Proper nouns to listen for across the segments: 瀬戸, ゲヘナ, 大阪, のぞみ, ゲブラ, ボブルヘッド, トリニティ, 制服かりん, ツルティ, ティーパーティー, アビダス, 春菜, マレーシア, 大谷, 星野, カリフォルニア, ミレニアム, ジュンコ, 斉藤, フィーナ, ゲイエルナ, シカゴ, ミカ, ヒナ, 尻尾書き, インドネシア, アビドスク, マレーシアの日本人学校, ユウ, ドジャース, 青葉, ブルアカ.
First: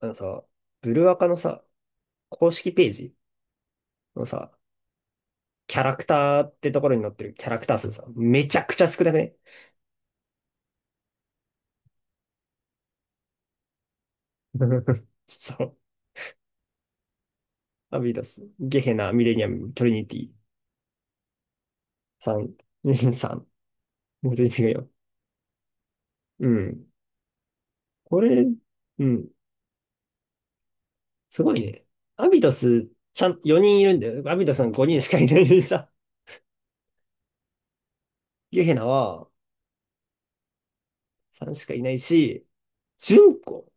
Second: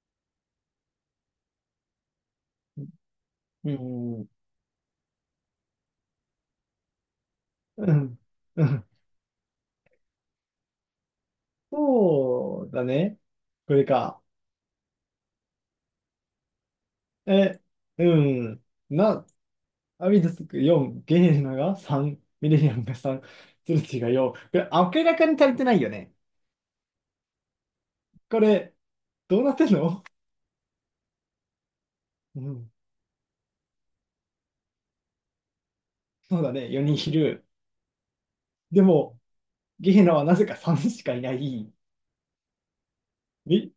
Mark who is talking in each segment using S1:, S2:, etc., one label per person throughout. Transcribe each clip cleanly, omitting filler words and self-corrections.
S1: あのさ、ブルアカのさ、公式
S2: う
S1: ペ
S2: ん、
S1: ージのさ、キャラクターってところに載ってるキャラクター数
S2: う
S1: さ、
S2: ん、
S1: めちゃ
S2: う
S1: くち
S2: ん。
S1: ゃ少なくね？
S2: そうだね。これか。
S1: そう。
S2: え、
S1: ア
S2: う
S1: ビダス、
S2: ん。
S1: ゲヘナ、ミ
S2: な、
S1: レニアム、トリニ
S2: ア
S1: テ
S2: ビ
S1: ィ、
S2: ドスク4、ゲイエルナが3、
S1: サ
S2: ミ
S1: ン、
S2: レニアムが 3、
S1: サン、
S2: ツルティが
S1: も
S2: 4。
S1: う
S2: こ
S1: トリニティ
S2: れ
S1: がよ。
S2: 明らかに足りてないよね。
S1: うん。こ
S2: こ
S1: れ、
S2: れ、
S1: うん。
S2: どうなってんの？
S1: すごいね。アビ
S2: う
S1: ダ
S2: ん。
S1: ス、ちゃん、4人いるんだよ。アビダスは5人しかいないのにさ、
S2: そうだね、4人いる。
S1: ゲヘ
S2: で
S1: ナ
S2: も、
S1: は
S2: ゲイエルナはなぜか3しかいな
S1: 3し
S2: い。
S1: かいないし、ジュン
S2: ミ、
S1: コ、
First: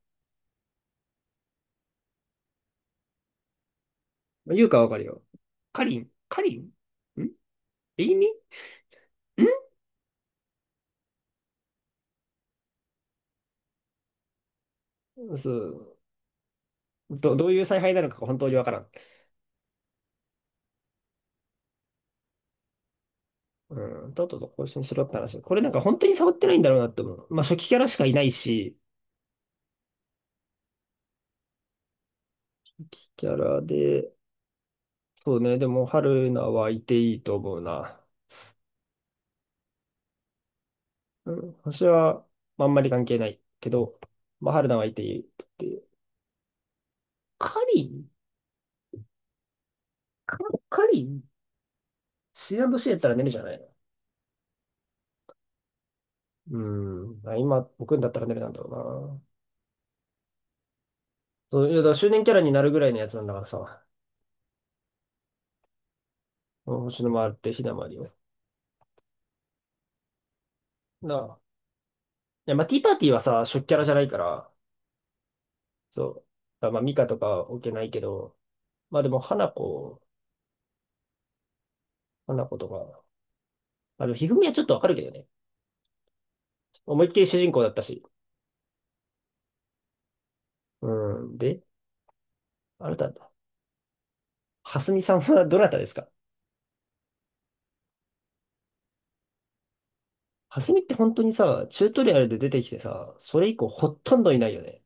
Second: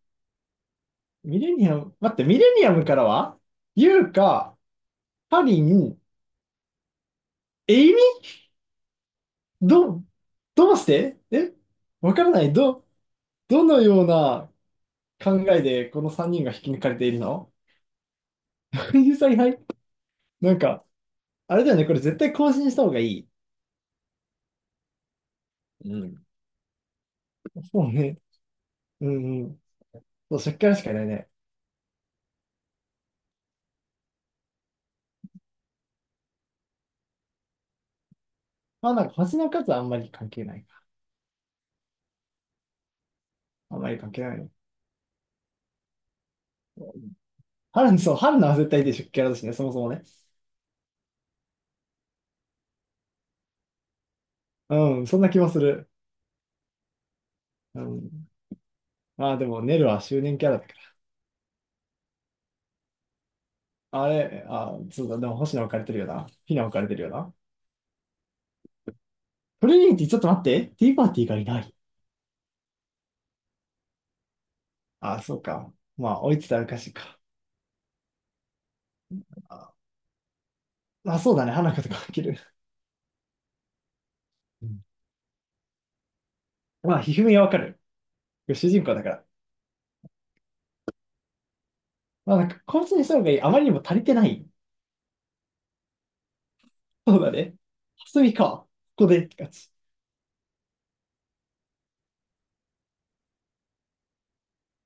S2: ミレニアム、待って、ミレニアムからはユウ
S1: まあ、
S2: か、
S1: 言うかわかるよ。
S2: ハリ
S1: カリ
S2: ン、
S1: ン、カリンん、
S2: エイミ、
S1: エイミん、
S2: ど、どうして？えわからない。どのような
S1: そ
S2: 考えで
S1: う。
S2: この3人が引き抜かれている
S1: ど、どう
S2: の？
S1: いう采配なのかが本当にわから
S2: こ
S1: ん。
S2: ういう采 配、なんか、あれだよね、これ絶対更新した方がいい。
S1: うん、とっとと更新しろって話。これなんか
S2: う
S1: 本当に
S2: ん。
S1: 触ってないんだろうなって思う。まあ初期キャ
S2: そ
S1: ラ
S2: う
S1: しかい
S2: ね。
S1: ないし、
S2: うんうん。そう、しっかりしかいないね。
S1: 初期キャラで、そうね、でも春菜はいていいと思うな。
S2: まあなんか星の数はあんまり関係ないか。
S1: うん、私はまああんまり関係ないけ
S2: あんまり
S1: ど、
S2: 関係ないね。
S1: まあ春菜はいていいって。カリ
S2: 春の、
S1: ン、
S2: そう、春のは絶対でしょ、キャラだしね、そもそもね。
S1: カカリン ?C&C やったら寝るじゃないの。
S2: うん、そんな気もする。
S1: うん、まあ今、
S2: う
S1: 僕んだったら
S2: ん。
S1: 寝るなんだろうな。
S2: まあでも、ネルは周年キャラだか
S1: そう、いや、だから周年キャラになるぐらいのやつなんだからさ。
S2: ら。あれ、あ、そうだ、でも星野置かれてるよな。ヒナ置かれて
S1: 星
S2: るよ
S1: の回っ
S2: な。
S1: てひだまりを。
S2: トレニーィちょっと待って。ティーパー
S1: な
S2: ティーが
S1: あ、
S2: いない。
S1: で、まあ、ティーパーティーはさ、初期キャラじゃないから、
S2: あ、そうか。まあ、
S1: そ
S2: 追いつつあ
S1: う。
S2: る
S1: あ、
S2: か
S1: まあ、
S2: し
S1: ミ
S2: い
S1: カと
S2: か。
S1: かは置けないけど、まあでも、花
S2: あ
S1: 子、
S2: まあ、そうだね。花子とか起きる。
S1: 花子とか、まあ、でも、ひふみはちょ
S2: う
S1: っとわ
S2: ん。
S1: かるけどね。
S2: まあ、
S1: 思いっ
S2: ひ
S1: き
S2: ふ
S1: り
S2: み
S1: 主
S2: はわ
S1: 人
S2: か
S1: 公だっ
S2: る。
S1: たし。
S2: 主人公だから。
S1: うん。で、
S2: まあ、なんか、こい
S1: あ
S2: つ
S1: な
S2: にし
S1: た、
S2: た方がいい。あまりにも足りてない。
S1: はすみさんはどなたですか？
S2: そうだね。はすみか。ここでって感じ。
S1: はすみって本当にさ、チュートリアルで出てきてさ、それ以降ほとんどいないよね。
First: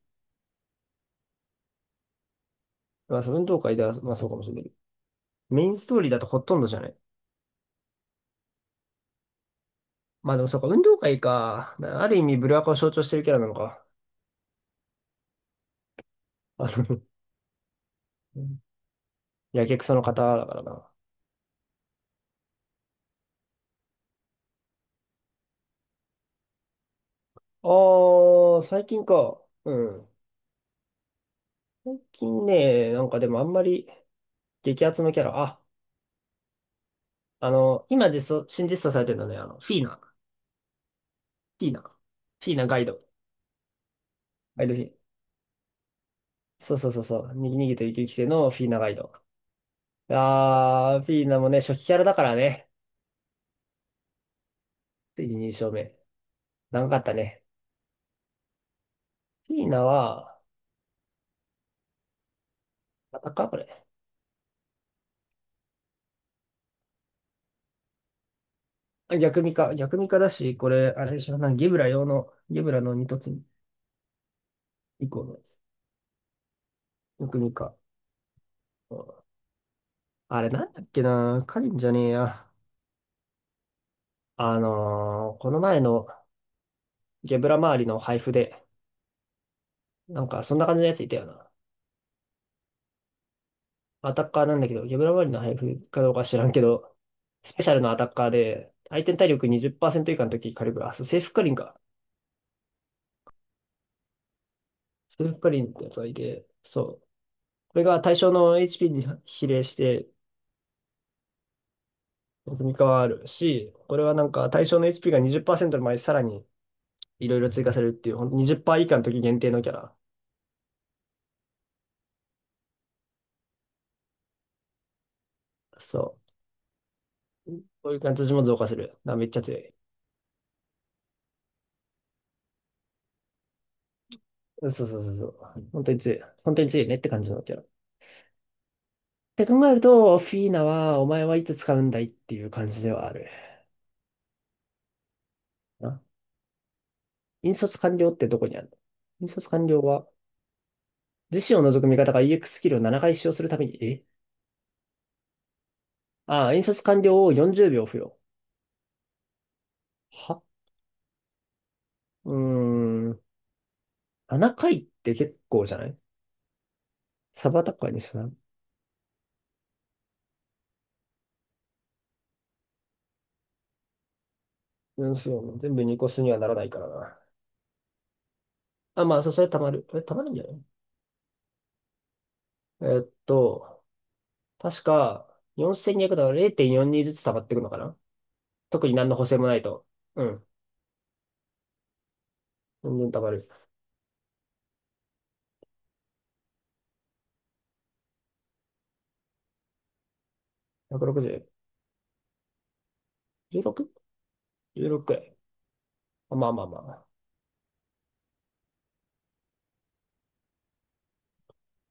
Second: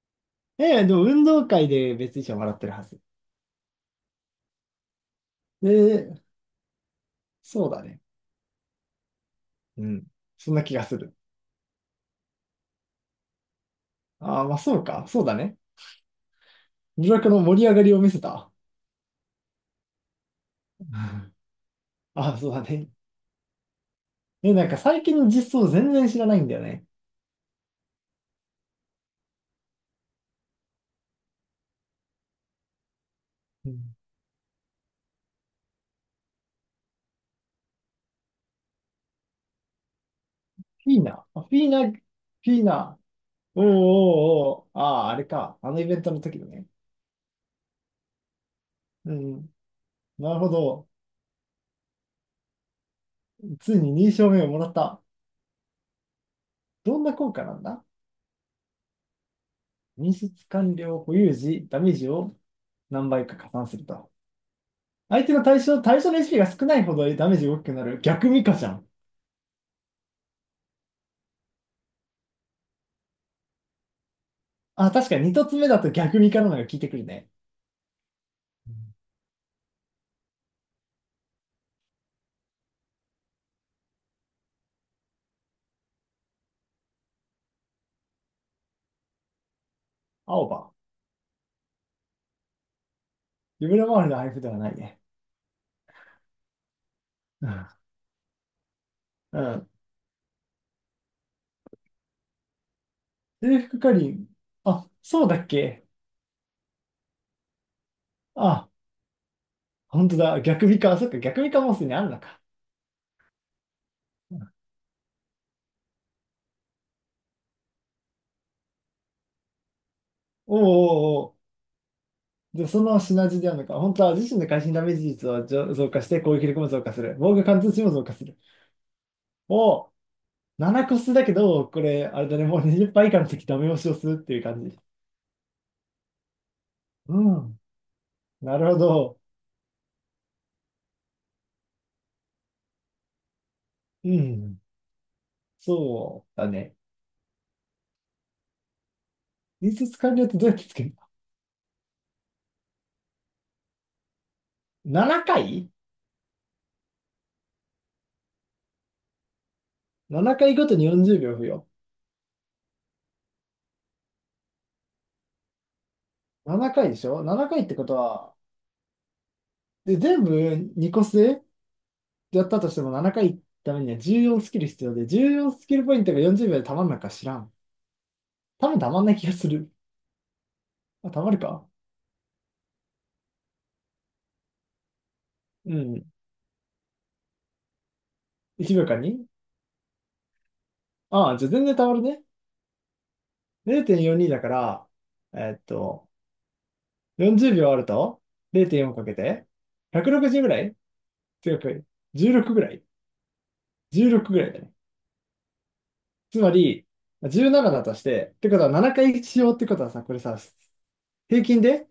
S2: ええ、でも運動会で別に一緒に笑ってるはず。
S1: まあ、そう運動会では、まあそうかもしれないけど。メインストーリーだ
S2: で、
S1: とほとんどじゃない？
S2: そうだね。うん。
S1: まあでも
S2: そん
S1: そう
S2: な
S1: か、
S2: 気
S1: 運
S2: が
S1: 動
S2: する。
S1: 会か。な、ある意味、ブルアカを象徴してるキャラなのか。
S2: ああ、まあそうか。そうだね。
S1: あの、
S2: ブラックの盛り上がりを見せた。
S1: やけくその方だからな。
S2: ああ、そうだね。え、なんか最近の実装全然知らないんだよね。
S1: ああ、最近か。うん。最近ね、なんかでもあんま
S2: う
S1: り
S2: ん。
S1: 激アツのキャラ。あ、あの、今実装、新実装されてるのね、あの、フィーナ。
S2: フィーナ。あ、フ
S1: フ
S2: ィ
S1: ィ
S2: ー
S1: ーナ。
S2: ナ、
S1: フ
S2: フ
S1: ィー
S2: ィー
S1: ナガイ
S2: ナ。
S1: ド。
S2: おーおー
S1: ガイ
S2: お
S1: ド
S2: ー。
S1: フ
S2: あ
S1: ィー。
S2: あ、あれか。あのイベントの時のね。
S1: そうそうそうそう。に逃げて生き生きてのフィーナガイド。
S2: うん。なるほど。
S1: ああ、フィーナもね、初期キャラだからね。
S2: ついに認証名をもらった。
S1: ついに2勝目。長か
S2: ど
S1: っ
S2: ん
S1: た
S2: な効
S1: ね。
S2: 果なんだ？
S1: フィーナ
S2: 認出
S1: は、
S2: 完了保有時、ダメージを何
S1: ま
S2: 倍
S1: た
S2: か
S1: か
S2: 加
S1: こ
S2: 算す
S1: れ。
S2: ると。相手の対象、対象の HP が少ないほどダメージが大きくなる。逆ミカじゃん。
S1: あ、逆ミカ。逆ミカだし、これ、あれでしょ、なんかゲブラ用の、ゲブラの二突
S2: あ、
S1: 以
S2: 確か
S1: 降
S2: に
S1: のや
S2: 2つ
S1: つ。
S2: 目だと逆ミカなのが効いてくるね。
S1: 逆ミカ。
S2: うん、
S1: あれなんだっけな、カリンじゃねえや。この前のゲブラ周りの配布で、なんか
S2: 青
S1: そんな
S2: 葉。
S1: 感じのやついたよな。
S2: 夢の周り
S1: ア
S2: の
S1: タ
S2: 配
S1: ッ
S2: 布
S1: カー
S2: で
S1: な
S2: は
S1: んだ
S2: な
S1: け
S2: い
S1: ど、ゲ
S2: ね。
S1: ブラ周りの配布かどうか知らんけど、スペシャル
S2: う
S1: のアタッカーで、相手の体力
S2: ん。
S1: 20%以下の時カリブラ、あそうセーフカリンか。
S2: 制服かりん。あ、
S1: セ
S2: そ
S1: ー
S2: うだ
S1: フ
S2: っ
S1: カリンって
S2: け？
S1: やつがいて、そう。これが対象の
S2: あ、
S1: HP に比例して
S2: 本当だ。逆ミカ。そっか、逆ミカもすでにあるのか。
S1: 積み変わるし、これはなんか対象の HP が20%の前にさらにいろいろ追加されるっていう、ほんと20%以下の時限定のキャラ。
S2: おーおー。で、そのシナジーであるのか、本当は自身の会心ダメージ率を上増
S1: そ
S2: 加して
S1: う、
S2: 攻撃力も増加する。防御貫通値
S1: こ
S2: も
S1: ういう
S2: 増加
S1: 感じ
S2: す
S1: 私
S2: る。
S1: も増加する。あ、めっちゃ強い。
S2: を7個数だけど、これ、あれだね、もう20%以下の時ダメ押しをするっていう感
S1: そう
S2: じ。
S1: そうそうそう。本当に強い。本当に強いねって
S2: う
S1: 感じのキャ
S2: ん。
S1: ラ。っ
S2: なるほど。
S1: て考えると、フィーナは、お前はいつ使うんだいっていう感じではある。
S2: うん。
S1: な。
S2: そうだね。
S1: 引率完了ってどこにあるの？引率完
S2: リ
S1: 了
S2: ス
S1: は、
S2: 完了ってどうやってつける？
S1: 自身を除く味方が EX ススキルを7回使用するために、え、
S2: の 7 回？
S1: ああ、引率完了を40秒付与。
S2: 7
S1: は、
S2: 回ごとに40秒付与。
S1: うーん。7回って結構じゃない？
S2: 7回でしょ？ 7
S1: サブア
S2: 回っ
S1: タ
S2: て
S1: ッ
S2: こ
S1: カー
S2: と
S1: にしかな、
S2: は、で、全部2個数やったとしても7回ためには14スキル必要で、
S1: うん、そ
S2: 14
S1: う。
S2: ス
S1: 全
S2: キ
S1: 部
S2: ルポ
S1: 2
S2: イン
S1: 個
S2: トが
S1: 数にはな
S2: 40
S1: ら
S2: 秒
S1: な
S2: で
S1: い
S2: た
S1: か
S2: ま
S1: ら
S2: んのか
S1: な。
S2: 知らん。多分たま
S1: あ、
S2: んない
S1: まあ、
S2: 気
S1: そう、
S2: が
S1: そ
S2: す
S1: れたま
S2: る。
S1: る。え、たまるんじゃない？
S2: あ、たまるか。
S1: えーっと、確か、
S2: うん。
S1: 4200だから0.42ずつ溜まっていくのかな。
S2: 1秒
S1: 特に
S2: 間
S1: 何の
S2: に。
S1: 補正もないと。うん。
S2: ああ、じゃあ全然たまるね。
S1: どんどん溜まる。
S2: 0.42だから、えーっと、40秒あると0.4かけて、160ぐらい
S1: 160。
S2: 強く、16ぐらい？ 16 ぐらいだね。
S1: 16?16。じゅうろくくらい、
S2: つ
S1: ま
S2: ま
S1: あまあま
S2: り、
S1: あ。
S2: 17だとして、ってことは7回しようってことはさ、これさ、平均で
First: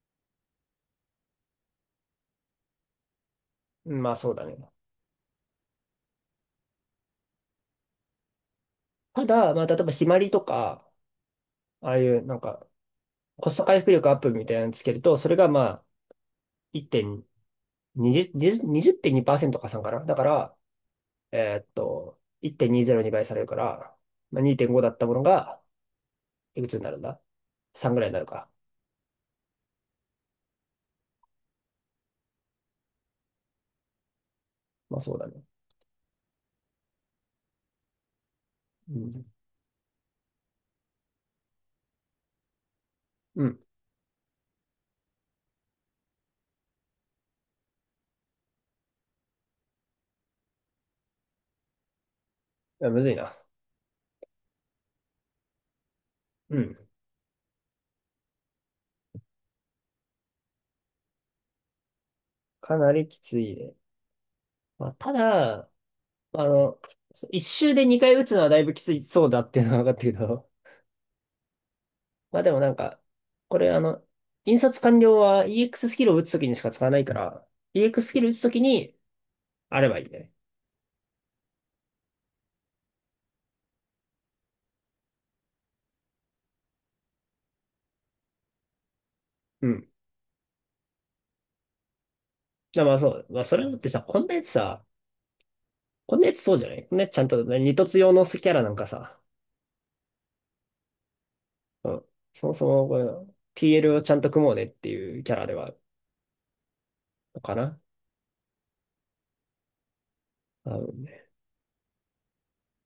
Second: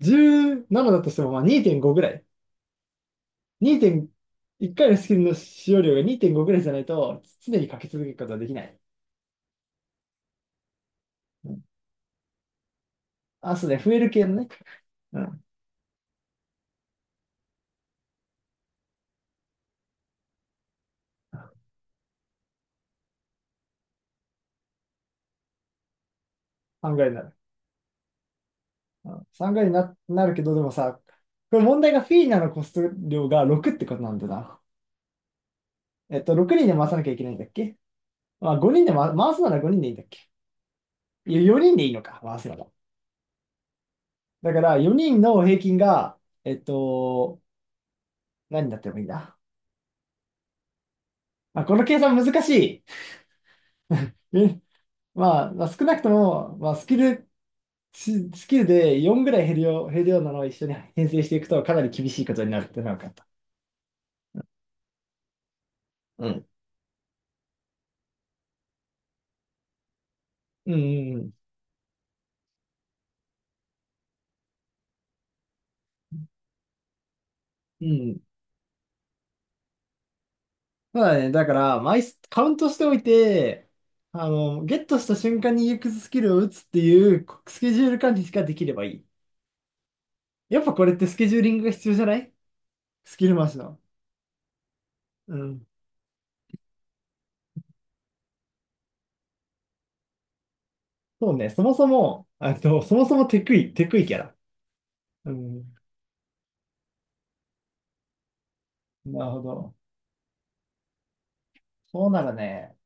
S2: 17だとしてもまあ2.5ぐらい。
S1: うん、まあそうだ
S2: 2.1
S1: ね。
S2: 回のスキルの使用量が2.5ぐらいじゃないと、常にかけ続けることはできない。
S1: ただ、まあ例えばひまりとか、ああいうなんか、コ
S2: あ、
S1: スト
S2: そうね、
S1: 回復
S2: 増える
S1: 力アッ
S2: 系
S1: プ
S2: の
S1: み
S2: ね。
S1: たいなのつけると、
S2: う
S1: それ
S2: ん。
S1: がまあ1.20、20 20.2%加算かなだから、えーっと、1.20に倍されるから、まあ、2.5だったものが、いくつに
S2: さ
S1: な
S2: ん
S1: る
S2: ぐ
S1: ん
S2: ら回に
S1: だ
S2: なる。
S1: ?3 ぐらいになるか。
S2: うん、さんぐら回になるけど、でもさ、これ問題がフィーナのコスト量が6ってことなんだな。
S1: まあそうだね。
S2: えっと、6人で回さなきゃいけないんだっけ？まあ、5人で、
S1: う
S2: ま、
S1: ん。
S2: 回すなら5人でいいんだっけ？いや、4人でいいのか、回すなら。
S1: うん。
S2: だから、4人の平均が、えっと、何になってもいいな。まあ、この計算難し
S1: い
S2: い。
S1: やむずいな。
S2: ね。まあ、まあ、少なくとも、
S1: う
S2: まあ、
S1: ん。
S2: ススキルで4ぐらい減るよう、減るようなのを一緒に編成していくとかなり厳しいことになるっ
S1: か
S2: ての
S1: な
S2: が分か
S1: り
S2: っ
S1: き
S2: た。
S1: ついね。まあ、ただ、
S2: う
S1: あ
S2: ん
S1: の、一周で2回打つのはだいぶきついそうだっていうのは分かったけど、
S2: うんうん。うん。
S1: まあでもなんか、これあの、引率完了は EX ススキルを打つときにしか使わないから、
S2: う
S1: EX スス
S2: ん。
S1: キル打つときにあればいいんだよね。
S2: そうだね。だから、枚数、カウントしておいて、あの、ゲットした瞬間にユークススキルを打つっていうスケジュール管理ができればいい。
S1: うん。
S2: やっぱこれってスケジューリングが必要じゃない？
S1: だ、まあそ
S2: ス
S1: う。
S2: キル
S1: まあ
S2: 回
S1: そ
S2: し
S1: れだっ
S2: の。
S1: てさ、こんなやつさ、
S2: うん。
S1: こんなやつそうじゃない、こんなやつちゃんとね、二突用のキャラなんかさ、
S2: そうね。そもそ
S1: うん、
S2: も、
S1: そも
S2: あ
S1: そ
S2: と、
S1: も
S2: そ
S1: これ
S2: もそもテ
S1: TL
S2: ク
S1: を
S2: イ
S1: ち
S2: キ
S1: ゃ
S2: ャ
S1: んと
S2: ラ。
S1: 組もうねっていう
S2: う
S1: キャラではあ
S2: ん。
S1: るのかな。
S2: なるほど。
S1: あ、
S2: そうならね、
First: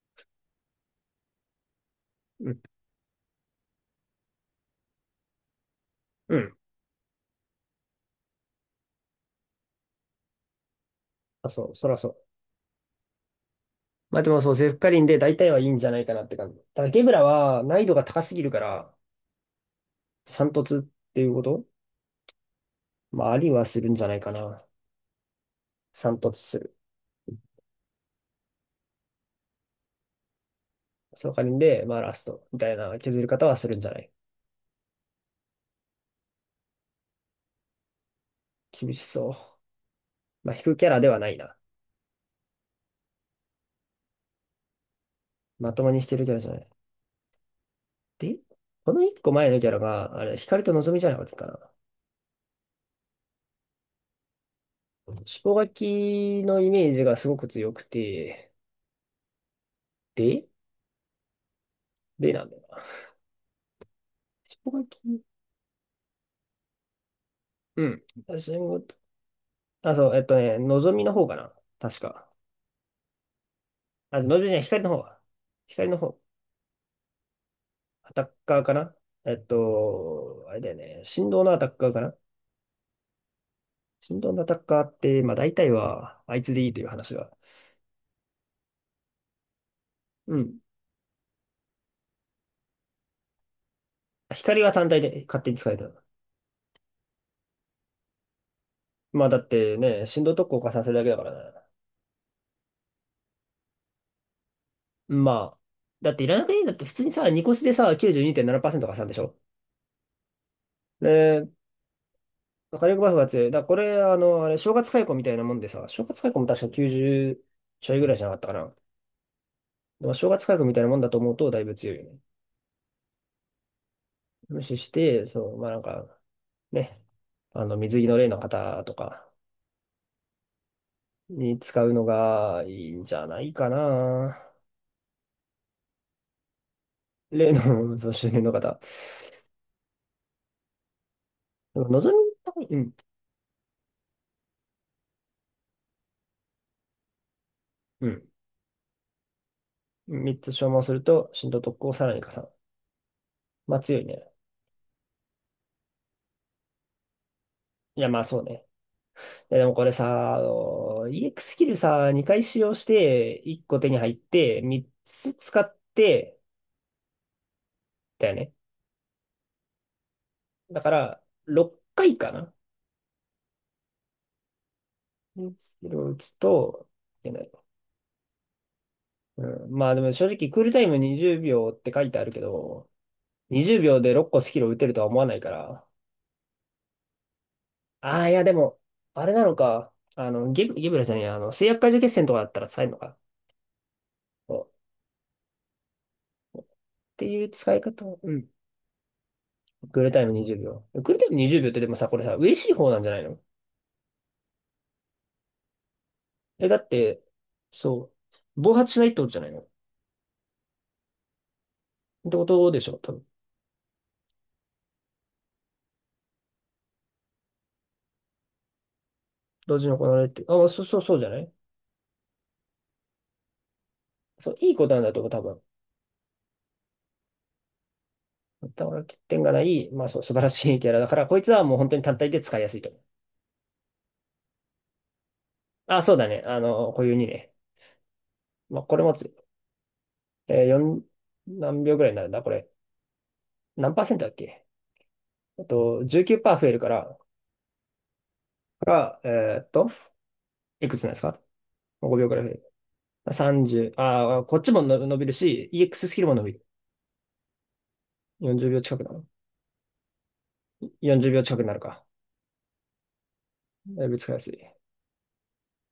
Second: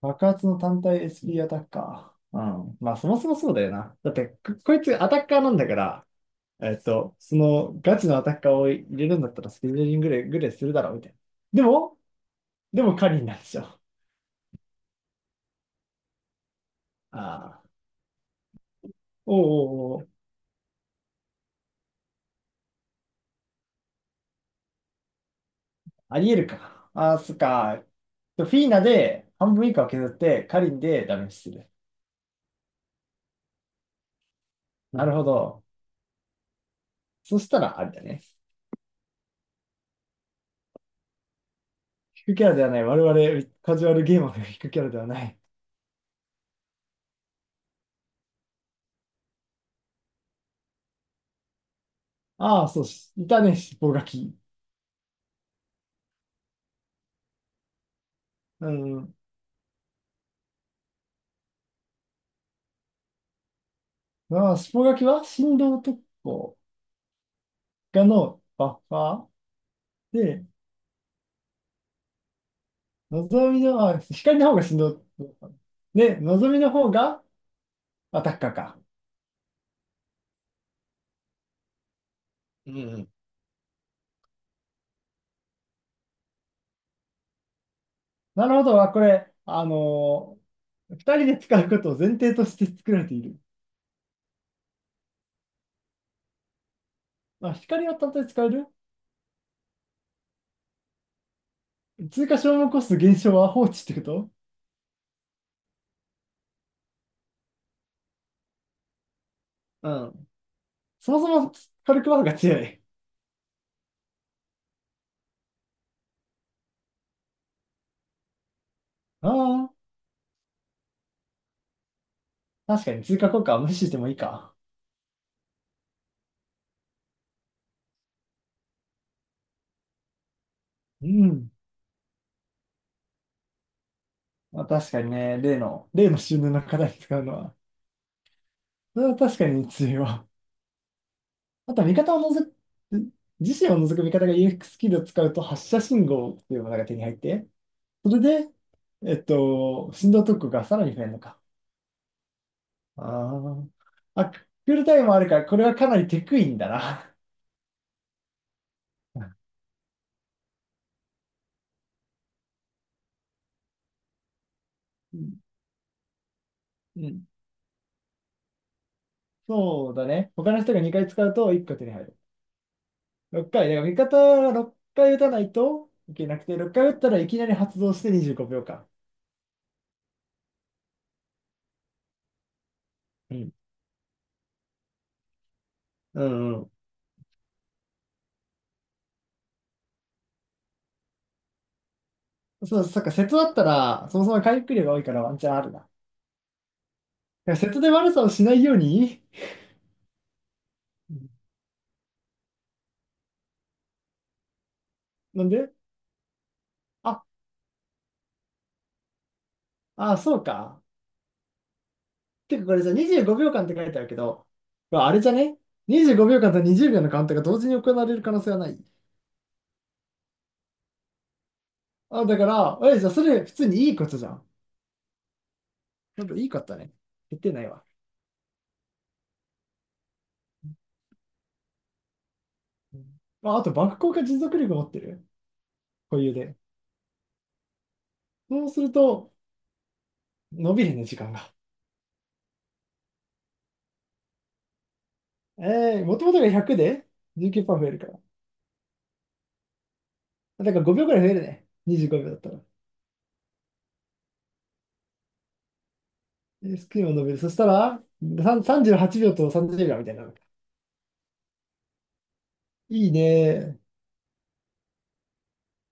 S2: 爆発の単体 SP アタッカー。う
S1: うん。
S2: ん。まあ、そもそもそうだよな。だって、ここいつアタッカーなんだから、
S1: うん、
S2: えっと、そのガチのアタッカーを入れるんだったらスケジューリングぐらい、ぐらいするだろうみたいな。
S1: あ、
S2: で
S1: そう、そら
S2: も、
S1: そう。
S2: でもカリンなんでしょ。あ
S1: まあでもそう、セフカリンで大体はいいんじゃないかなって感じ。ただ、ゲブラ
S2: あ、
S1: は難易度が高すぎるから、
S2: おうおうおう、
S1: 三突っていうこと？まあ、ありはするんじゃないかな。三
S2: あり
S1: 突
S2: える
S1: する。
S2: か。ああ、そっか。フィーナで半分以下を削ってカリンでダメ
S1: セ
S2: ー
S1: フ
S2: ジ
S1: カリ
S2: す
S1: ン
S2: る。
S1: で、まあラストみたいな削り方はするんじゃない？
S2: なるほど。そしたらあれだね。
S1: 厳しそう。まあ、引くキャラではないな。
S2: 引くキャラではない。我々カジュアルゲーマーが引くキャラではない。
S1: まともに引けるキャラじゃない。で、この一個前のキャラが、あれ、光と望みじゃなかったか
S2: ああ、そうし、いたね、尻尾書き。
S1: な。尻尾書きのイメージがすごく強くて、
S2: うん。
S1: で、でなんだよな。
S2: ま
S1: 尻
S2: あ、
S1: 尾
S2: 尻
S1: 書
S2: 尾書き
S1: き、
S2: は振動特攻
S1: うん。
S2: がの
S1: 私
S2: バ
S1: も、
S2: ッファ
S1: あ、そう、
S2: ーで、
S1: ね、のぞみの方かな、確か。
S2: のぞみの、あ、
S1: あ、のぞ
S2: 光
S1: みじ
S2: の
S1: ゃ
S2: 方
S1: ない、
S2: が振
S1: 光の
S2: 動。
S1: 方。光の
S2: で、
S1: 方。
S2: のぞみの方が
S1: ア
S2: ア
S1: タッ
S2: タッカー
S1: カーか
S2: か。
S1: な？えっと、あれだよね。振動のアタッカーかな？
S2: うん。
S1: 振動のアタッカーって、まあ大体は、あいつでいいという話が。
S2: なるほど。あ、これ、
S1: うん。
S2: 二人で使うことを前提として作られている。
S1: 光は単体で勝手に使える。
S2: まあ、光は単体で使える。
S1: まあだってね、振動特効加算するだけだからね。
S2: 追加消耗コスト減少は放置ってこと？
S1: まあ、だっていらなくていいんだって、普通にさ、ニコスでさ、92.7%加算でしょ？
S2: うん。そもそ
S1: で、
S2: も火力バフが強い。
S1: 火力バフが強い。だからこれ、あの、あれ、正月解雇みたいなもんでさ、正月解雇も確か90ちょいぐらいじゃなかったかな。
S2: あ
S1: まあ、正月価格みたいなもんだと思うとだいぶ強いよね。
S2: あ、確かに追加効果は無視してもいいか。
S1: 無視して、そう、まあなんか、ね、あの、水着の例の方とか
S2: うん。
S1: に使うのがいいんじゃないかな。
S2: まあ確かにね、例の、例の収納の課題に使うの
S1: 例
S2: は、
S1: の、そう、周年の方。
S2: それは確かに強いわ。あと
S1: 望
S2: は味
S1: み
S2: 方を除く、
S1: たい、うん、
S2: 自身を除く味方が UX ススキルを使うと発射信号っていうものが手に入って、
S1: う
S2: それ
S1: ん。
S2: で、えっと、振動
S1: 3
S2: 特攻
S1: つ
S2: が
S1: 消
S2: さ
S1: 耗
S2: ら
S1: す
S2: に
S1: る
S2: 増えるの
S1: と、
S2: か。
S1: 震動特攻をさらに加算。
S2: あ
S1: まあ強い
S2: あ。
S1: ね。
S2: あ、クールタイムもあるから、これはかなりテクいんだな。
S1: いや、まあそうね。いや、でもこれさ、あの、EX ススキルさ、2回使用して、1個手に入って、3
S2: う
S1: つ
S2: ん。
S1: 使って、
S2: うん。
S1: だよね。
S2: そうだね。他の人
S1: だ
S2: が
S1: か
S2: 2回
S1: ら、
S2: 使うと1個
S1: 6
S2: 手に入
S1: 回
S2: る。
S1: かいかな？
S2: 6回。だから味方が6回打たない
S1: そ
S2: と
S1: れを
S2: い
S1: 打
S2: け
S1: つ
S2: なくて、6
S1: と、
S2: 回打ったら
S1: い
S2: い
S1: け
S2: き
S1: な
S2: な
S1: い。
S2: り発動して25秒間。
S1: うん、まあでも正直、クールタイム20秒って書いてあるけど、
S2: うん。
S1: 20秒で6個スキルを打てるとは思わないから。
S2: うんう
S1: ああ、いやでも、あれなのか。あの、ゲブラじゃない、あの、制約解除決戦とかだった
S2: ん。
S1: ら使
S2: そう、
S1: えるの
S2: そっか、
S1: か。
S2: 瀬戸だったら、そもそも回
S1: そう、
S2: 復量が多いからワンチャンあるな。
S1: っていう
S2: セや瀬
S1: 使い
S2: 戸で悪
S1: 方。
S2: さを
S1: う
S2: し
S1: ん。
S2: ないように。
S1: クールタイム20秒。クー
S2: う
S1: ルタ
S2: ん。
S1: イム20秒ってでもさ、これさ、嬉しい方なんじゃないの？
S2: なんで？
S1: え、だって、
S2: あ、
S1: そう、暴発しないってことじゃないの、っ
S2: あ、そうか。
S1: てこ
S2: てか
S1: と
S2: こ
S1: で
S2: れ
S1: し
S2: さ、
S1: ょ、多分。
S2: 25秒間って書いてあるけど、まああれじゃね？ 25 秒間と20秒のカウントが同時に行われる可能性はない。
S1: 同時に行われて。あ、そうそうそうじゃない？
S2: あ、だから、え、じゃあそれ普通にいいことじゃん。
S1: そう、いいことなんだと思う、多分。
S2: なんかいいことだね。言ってないわ。
S1: だから欠点がない、まあそう、素晴らしい キャラだから、こいつはもう本当に単体で使いやすいと思
S2: う
S1: う。
S2: ん。まあ、あと、バック効果持続力持ってる。
S1: あ、そう
S2: 固
S1: だ
S2: 有
S1: ね。
S2: で。
S1: あの、固有にね。
S2: そう
S1: ま
S2: す
S1: あ
S2: る
S1: これもつ、
S2: と、
S1: えー、
S2: 伸びる
S1: 4、
S2: ね、時間が。
S1: 何秒ぐらいになるんだこれ。何パーセントだっけ？えっと、
S2: もともとが
S1: 19%増え
S2: 100
S1: るか
S2: で
S1: ら、
S2: 19%増えるから。
S1: から、えーっと、
S2: だから
S1: いく
S2: 5
S1: つ
S2: 秒
S1: なん
S2: く
S1: で
S2: ら
S1: す
S2: い増え
S1: か
S2: るね。25
S1: ?5 秒
S2: 秒
S1: ぐ
S2: だっ
S1: らい増
S2: た
S1: え
S2: ら。
S1: る。30、ああこっちもの伸びるし、EX ススキルも伸びる。
S2: でスクリーンを伸びる。そしたら、さん
S1: 40秒近
S2: 38
S1: くなの
S2: 秒と30秒みたいな。
S1: ?40 秒近くなるか。
S2: いいね。
S1: だいぶ使いやすい。